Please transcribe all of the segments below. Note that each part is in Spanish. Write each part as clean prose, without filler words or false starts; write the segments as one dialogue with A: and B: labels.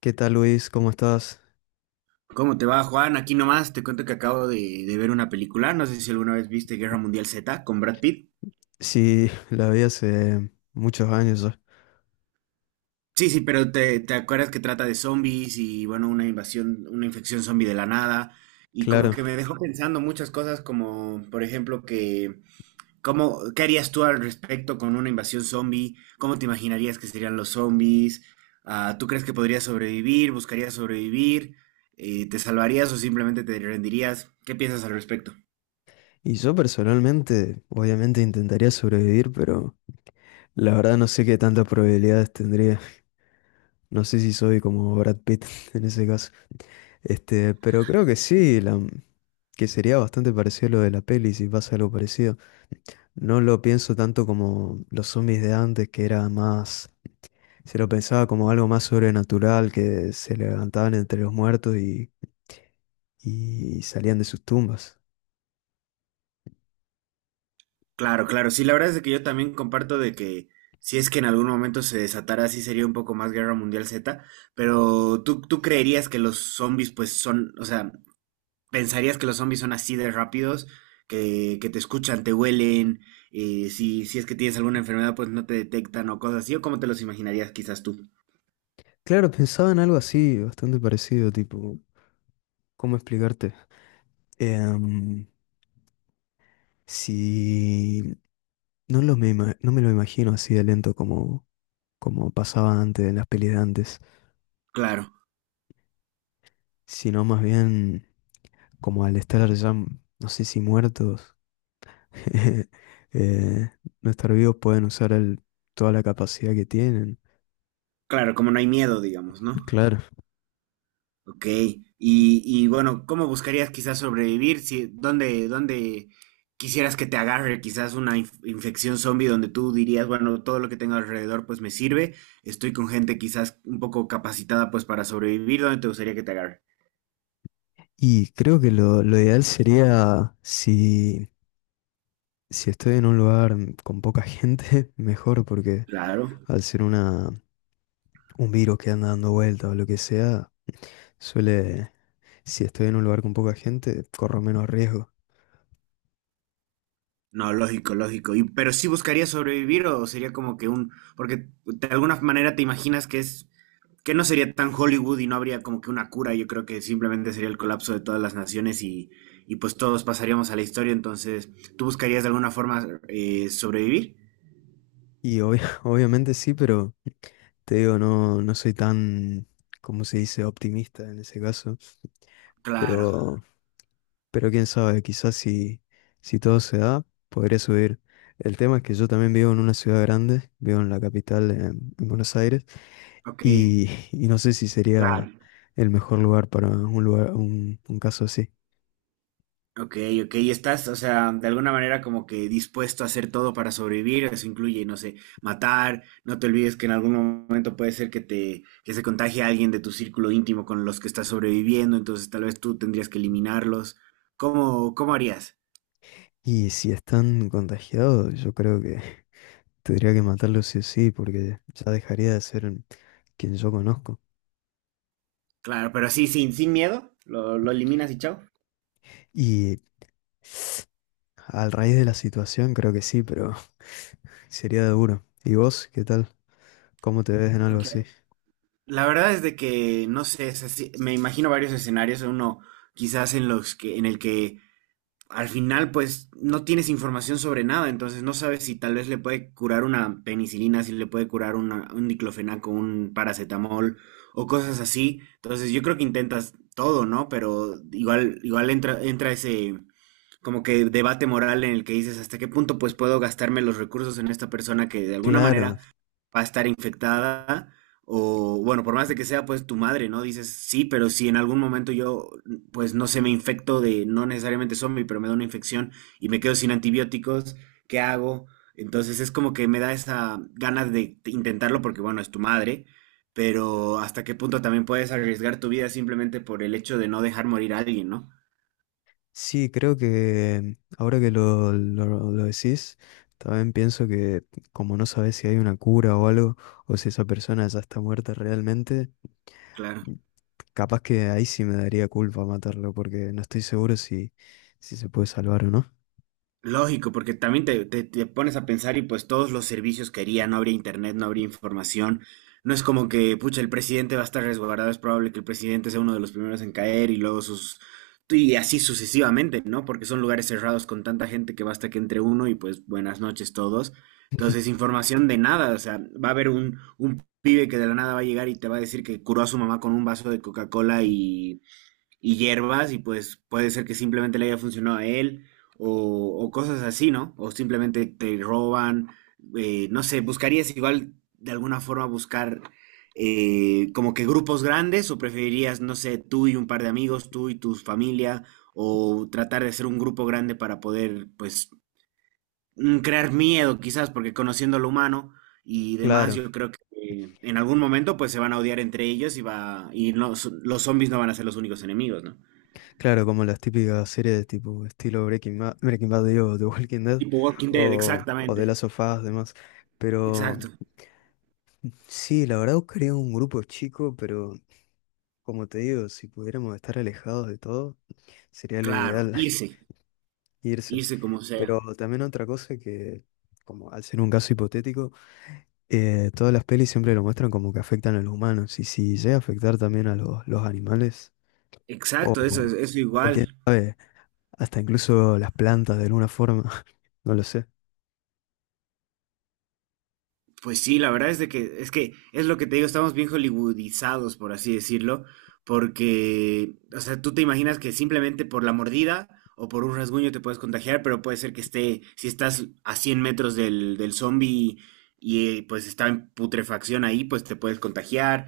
A: ¿Qué tal, Luis? ¿Cómo estás?
B: ¿Cómo te va, Juan? Aquí nomás te cuento que acabo de ver una película. No sé si alguna vez viste Guerra Mundial Z con Brad Pitt.
A: Sí, la vi hace muchos años ya,
B: Sí, sí, pero te acuerdas que trata de zombies y, bueno, una invasión, una infección zombie de la nada. Y como
A: claro.
B: que me dejó pensando muchas cosas, como, por ejemplo, que, ¿cómo, qué harías tú al respecto con una invasión zombie? ¿Cómo te imaginarías que serían los zombies? Ah, ¿tú crees que podrías sobrevivir? ¿Buscarías sobrevivir? ¿Te salvarías o simplemente te rendirías? ¿Qué piensas al respecto?
A: Y yo personalmente, obviamente intentaría sobrevivir, pero la verdad no sé qué tantas probabilidades tendría. No sé si soy como Brad Pitt en ese caso. Este, pero creo que sí, que sería bastante parecido a lo de la peli si pasa algo parecido. No lo pienso tanto como los zombies de antes, que era más, se lo pensaba como algo más sobrenatural, que se levantaban entre los muertos y salían de sus tumbas.
B: Claro, claro. Sí, la verdad es de que yo también comparto de que si es que en algún momento se desatara, sí sería un poco más Guerra Mundial Z, pero ¿tú creerías que los zombies pues son, o sea, pensarías que los zombies son así de rápidos, que te escuchan, te huelen, si es que tienes alguna enfermedad pues no te detectan o cosas así, o cómo te los imaginarías quizás tú?
A: Claro, pensaba en algo así, bastante parecido, tipo, ¿cómo explicarte? Em, si no, no me lo imagino así de lento como, como pasaba antes en las pelis de antes,
B: Claro,
A: sino más bien, como al estar ya, no sé si muertos, eh, no estar vivos pueden usar toda la capacidad que tienen.
B: claro, como no hay miedo, digamos, ¿no?
A: Claro.
B: Ok, y bueno, ¿cómo buscarías quizás sobrevivir? Si, ¿dónde quisieras que te agarre quizás una infección zombie donde tú dirías, bueno, todo lo que tengo alrededor pues me sirve, estoy con gente quizás un poco capacitada pues para sobrevivir, ¿dónde te gustaría que te agarre?
A: Y creo que lo ideal sería si, si estoy en un lugar con poca gente, mejor, porque
B: Claro,
A: al ser un virus que anda dando vueltas o lo que sea, suele, si estoy en un lugar con poca gente, corro menos riesgo.
B: no, lógico, lógico. Y, pero sí buscarías sobrevivir o sería como que un, porque de alguna manera te imaginas que es que no sería tan Hollywood y no habría como que una cura, yo creo que simplemente sería el colapso de todas las naciones y pues todos pasaríamos a la historia, entonces tú buscarías de alguna forma sobrevivir.
A: Y obviamente sí, pero te digo, no, no soy tan, como se dice?, optimista en ese caso.
B: Claro,
A: Pero, pero quién sabe, quizás si, si todo se da, podré subir. El tema es que yo también vivo en una ciudad grande, vivo en la capital, en Buenos Aires,
B: ok,
A: y y no sé si sería
B: claro.
A: el mejor lugar para un lugar, un caso así.
B: Ok, ok, y estás, o sea, de alguna manera como que dispuesto a hacer todo para sobrevivir, eso incluye, no sé, matar, no te olvides que en algún momento puede ser que te, que se contagie alguien de tu círculo íntimo con los que estás sobreviviendo, entonces tal vez tú tendrías que eliminarlos. ¿Cómo, cómo harías?
A: Y si están contagiados, yo creo que tendría que matarlos sí o sí, porque ya dejaría de ser quien yo conozco.
B: Claro, pero sí, sin, sin miedo, lo eliminas y chao.
A: Y al raíz de la situación, creo que sí, pero sería duro. ¿Y vos, qué tal? ¿Cómo te ves en
B: Pucha.
A: algo
B: Porque
A: así?
B: la verdad es de que, no sé, me imagino varios escenarios, uno quizás en los que, en el que al final pues no tienes información sobre nada, entonces no sabes si tal vez le puede curar una penicilina, si le puede curar un diclofenaco, un paracetamol o cosas así. Entonces yo creo que intentas todo, ¿no? Pero igual, igual entra, entra ese, como que debate moral en el que dices hasta qué punto pues puedo gastarme los recursos en esta persona que de alguna
A: Claro.
B: manera va a estar infectada o bueno, por más de que sea pues tu madre, ¿no? Dices, sí, pero si en algún momento yo pues no sé, me infecto de no necesariamente zombie, pero me da una infección y me quedo sin antibióticos, ¿qué hago? Entonces es como que me da esa ganas de intentarlo porque bueno, es tu madre, pero hasta qué punto también puedes arriesgar tu vida simplemente por el hecho de no dejar morir a alguien, ¿no?
A: Sí, creo que ahora que lo decís, también pienso que como no sabes si hay una cura o algo, o si esa persona ya está muerta realmente,
B: Claro.
A: capaz que ahí sí me daría culpa matarlo, porque no estoy seguro si, si se puede salvar o no.
B: Lógico, porque también te, te pones a pensar y pues todos los servicios que haría, no habría internet, no habría información. No es como que, pucha, el presidente va a estar resguardado, es probable que el presidente sea uno de los primeros en caer y luego sus... Y así sucesivamente, ¿no? Porque son lugares cerrados con tanta gente que basta que entre uno y pues buenas noches todos. Entonces, información de nada, o sea, va a haber un pibe que de la nada va a llegar y te va a decir que curó a su mamá con un vaso de Coca-Cola y hierbas y pues puede ser que simplemente le haya funcionado a él o cosas así, ¿no? O simplemente te roban, no sé, ¿buscarías igual de alguna forma buscar como que grupos grandes o preferirías, no sé, tú y un par de amigos, tú y tu familia o tratar de hacer un grupo grande para poder pues crear miedo quizás porque conociendo lo humano y demás
A: Claro,
B: yo creo que en algún momento pues se van a odiar entre ellos y va y no, los zombies no van a ser los únicos enemigos, ¿no?
A: claro, como las típicas series de tipo estilo Breaking Bad, digo, The Walking Dead
B: Tipo Walking Dead,
A: o The
B: exactamente.
A: Last of Us, demás. Pero
B: Exacto.
A: sí, la verdad buscaría un grupo chico, pero como te digo, si pudiéramos estar alejados de todo. Sería lo
B: Claro,
A: ideal.
B: irse,
A: Irse.
B: irse como sea.
A: Pero también otra cosa que, como al ser un caso hipotético, todas las pelis siempre lo muestran como que afectan a los humanos. Y si llega a afectar también a los animales, o,
B: Exacto, eso es eso
A: o quién
B: igual.
A: sabe, hasta incluso las plantas de alguna forma, no lo sé.
B: Pues sí, la verdad es de que es lo que te digo, estamos bien hollywoodizados, por así decirlo, porque o sea, tú te imaginas que simplemente por la mordida o por un rasguño te puedes contagiar, pero puede ser que esté si estás a 100 metros del zombie y pues está en putrefacción ahí, pues te puedes contagiar.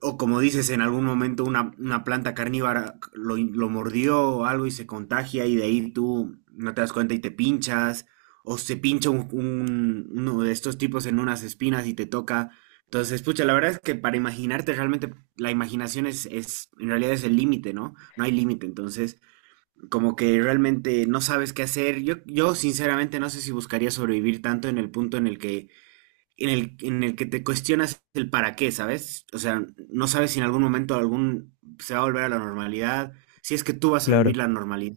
B: O como dices, en algún momento una planta carnívora lo mordió o algo y se contagia y de ahí tú no te das cuenta y te pinchas. O se pincha uno de estos tipos en unas espinas y te toca. Entonces, pucha, la verdad es que para imaginarte realmente, la imaginación es en realidad es el límite, ¿no? No hay límite. Entonces, como que realmente no sabes qué hacer. Yo sinceramente no sé si buscaría sobrevivir tanto en el punto en el que te cuestionas el para qué, ¿sabes? O sea, no sabes si en algún momento algún se va a volver a la normalidad, si es que tú vas a vivir
A: Claro,
B: la normalidad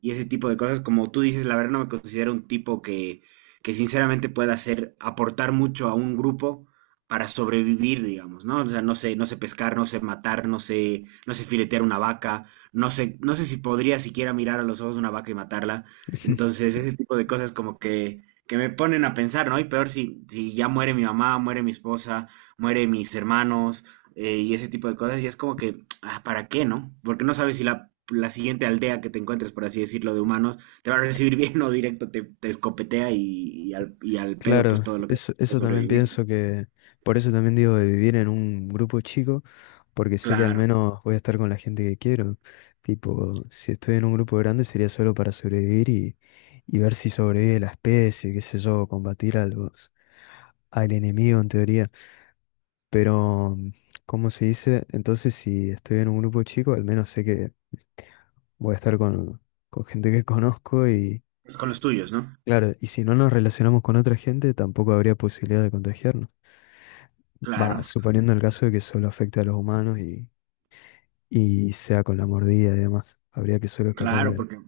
B: y ese tipo de cosas. Como tú dices, la verdad no me considero un tipo que sinceramente pueda hacer, aportar mucho a un grupo para sobrevivir, digamos, ¿no? O sea, no sé, no sé pescar, no sé matar, no sé, no sé filetear una vaca, no sé, no sé si podría siquiera mirar a los ojos de una vaca y matarla. Entonces, ese tipo de cosas como que me ponen a pensar, ¿no? Y peor si, si ya muere mi mamá, muere mi esposa, muere mis hermanos y ese tipo de cosas. Y es como que, ah, ¿para qué, no? Porque no sabes si la, la siguiente aldea que te encuentres, por así decirlo, de humanos, te va a recibir bien o directo te, te escopetea y al pedo, pues
A: claro,
B: todo lo que haces
A: eso,
B: por
A: eso también
B: sobrevivir.
A: pienso que, por eso también digo de vivir en un grupo chico. Porque sé que al
B: Claro,
A: menos voy a estar con la gente que quiero. Tipo, si estoy en un grupo grande sería solo para sobrevivir y ver si sobrevive la especie, qué sé yo, combatir a los, al enemigo en teoría. Pero, ¿cómo se dice? Entonces, si estoy en un grupo chico, al menos sé que voy a estar con gente que conozco y,
B: pues, con los tuyos, ¿no?
A: claro, y si no nos relacionamos con otra gente, tampoco habría posibilidad de contagiarnos.
B: Claro,
A: Va, suponiendo el caso de que solo afecte a los humanos y sea con la mordida y demás. Habría que solo escapar
B: claro, porque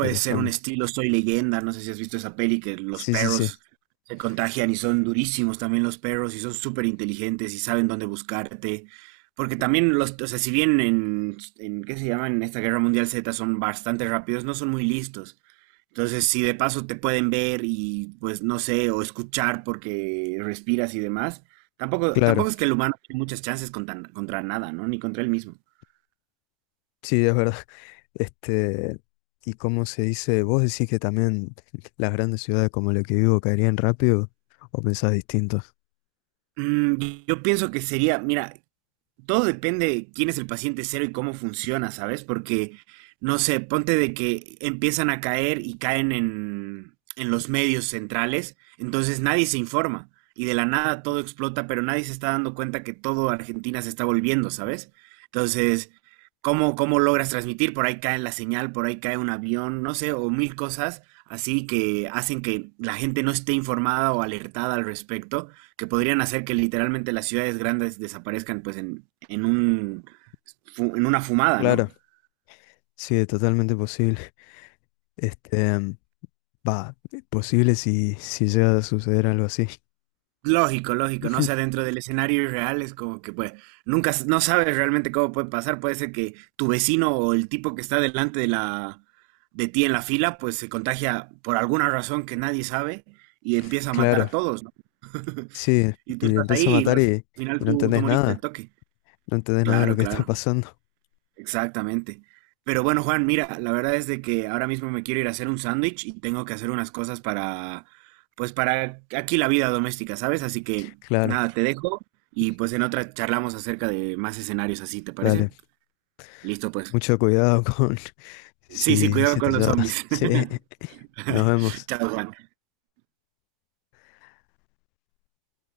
A: de los
B: ser un
A: hombres.
B: estilo Soy Leyenda, no sé si has visto esa peli que los
A: Sí, sí, sí,
B: perros se contagian y son durísimos también los perros y son súper inteligentes y saben dónde buscarte. Porque también los, o sea, si bien en, ¿qué se llama? En esta Guerra Mundial Z son bastante rápidos, no son muy listos. Entonces, si de paso te pueden ver y pues no sé, o escuchar porque respiras y demás, tampoco,
A: claro,
B: tampoco es que el humano tiene muchas chances contra, contra nada, ¿no? Ni contra él mismo.
A: sí, es verdad. Este, y cómo se dice, ¿vos decís que también las grandes ciudades como la que vivo caerían rápido o pensás distinto?
B: Mm, yo pienso que sería, mira, todo depende de quién es el paciente cero y cómo funciona, ¿sabes? Porque, no sé, ponte de que empiezan a caer y caen en los medios centrales, entonces nadie se informa y de la nada todo explota, pero nadie se está dando cuenta que todo Argentina se está volviendo, ¿sabes? Entonces, ¿cómo, cómo logras transmitir? Por ahí cae la señal, por ahí cae un avión, no sé, o mil cosas así que hacen que la gente no esté informada o alertada al respecto que podrían hacer que literalmente las ciudades grandes desaparezcan pues en, un, en una fumada, ¿no?
A: Claro, sí, es totalmente posible. Este, va, posible si, si llega a suceder algo así.
B: Lógico, lógico, ¿no? O sea, dentro del escenario irreal es como que, pues, nunca, no sabes realmente cómo puede pasar. Puede ser que tu vecino o el tipo que está delante de la, de ti en la fila, pues se contagia por alguna razón que nadie sabe y empieza a matar a
A: Claro,
B: todos, ¿no?
A: sí,
B: Y tú
A: y le
B: estás
A: empiezo a
B: ahí y
A: matar
B: al final
A: y no
B: tú, tú
A: entendés
B: moriste el
A: nada,
B: toque.
A: no entendés nada de lo
B: Claro,
A: que está
B: claro.
A: pasando.
B: Exactamente. Pero bueno, Juan, mira, la verdad es de que ahora mismo me quiero ir a hacer un sándwich y tengo que hacer unas cosas para, pues para aquí la vida doméstica, ¿sabes? Así que
A: Claro,
B: nada, te dejo y pues en otra charlamos acerca de más escenarios así, ¿te parece?
A: dale,
B: Listo, pues.
A: mucho cuidado con,
B: Sí, sí,
A: sí,
B: cuidado
A: sí te
B: con los
A: llevas.
B: zombies.
A: Sí, nos vemos.
B: Chao, Juan.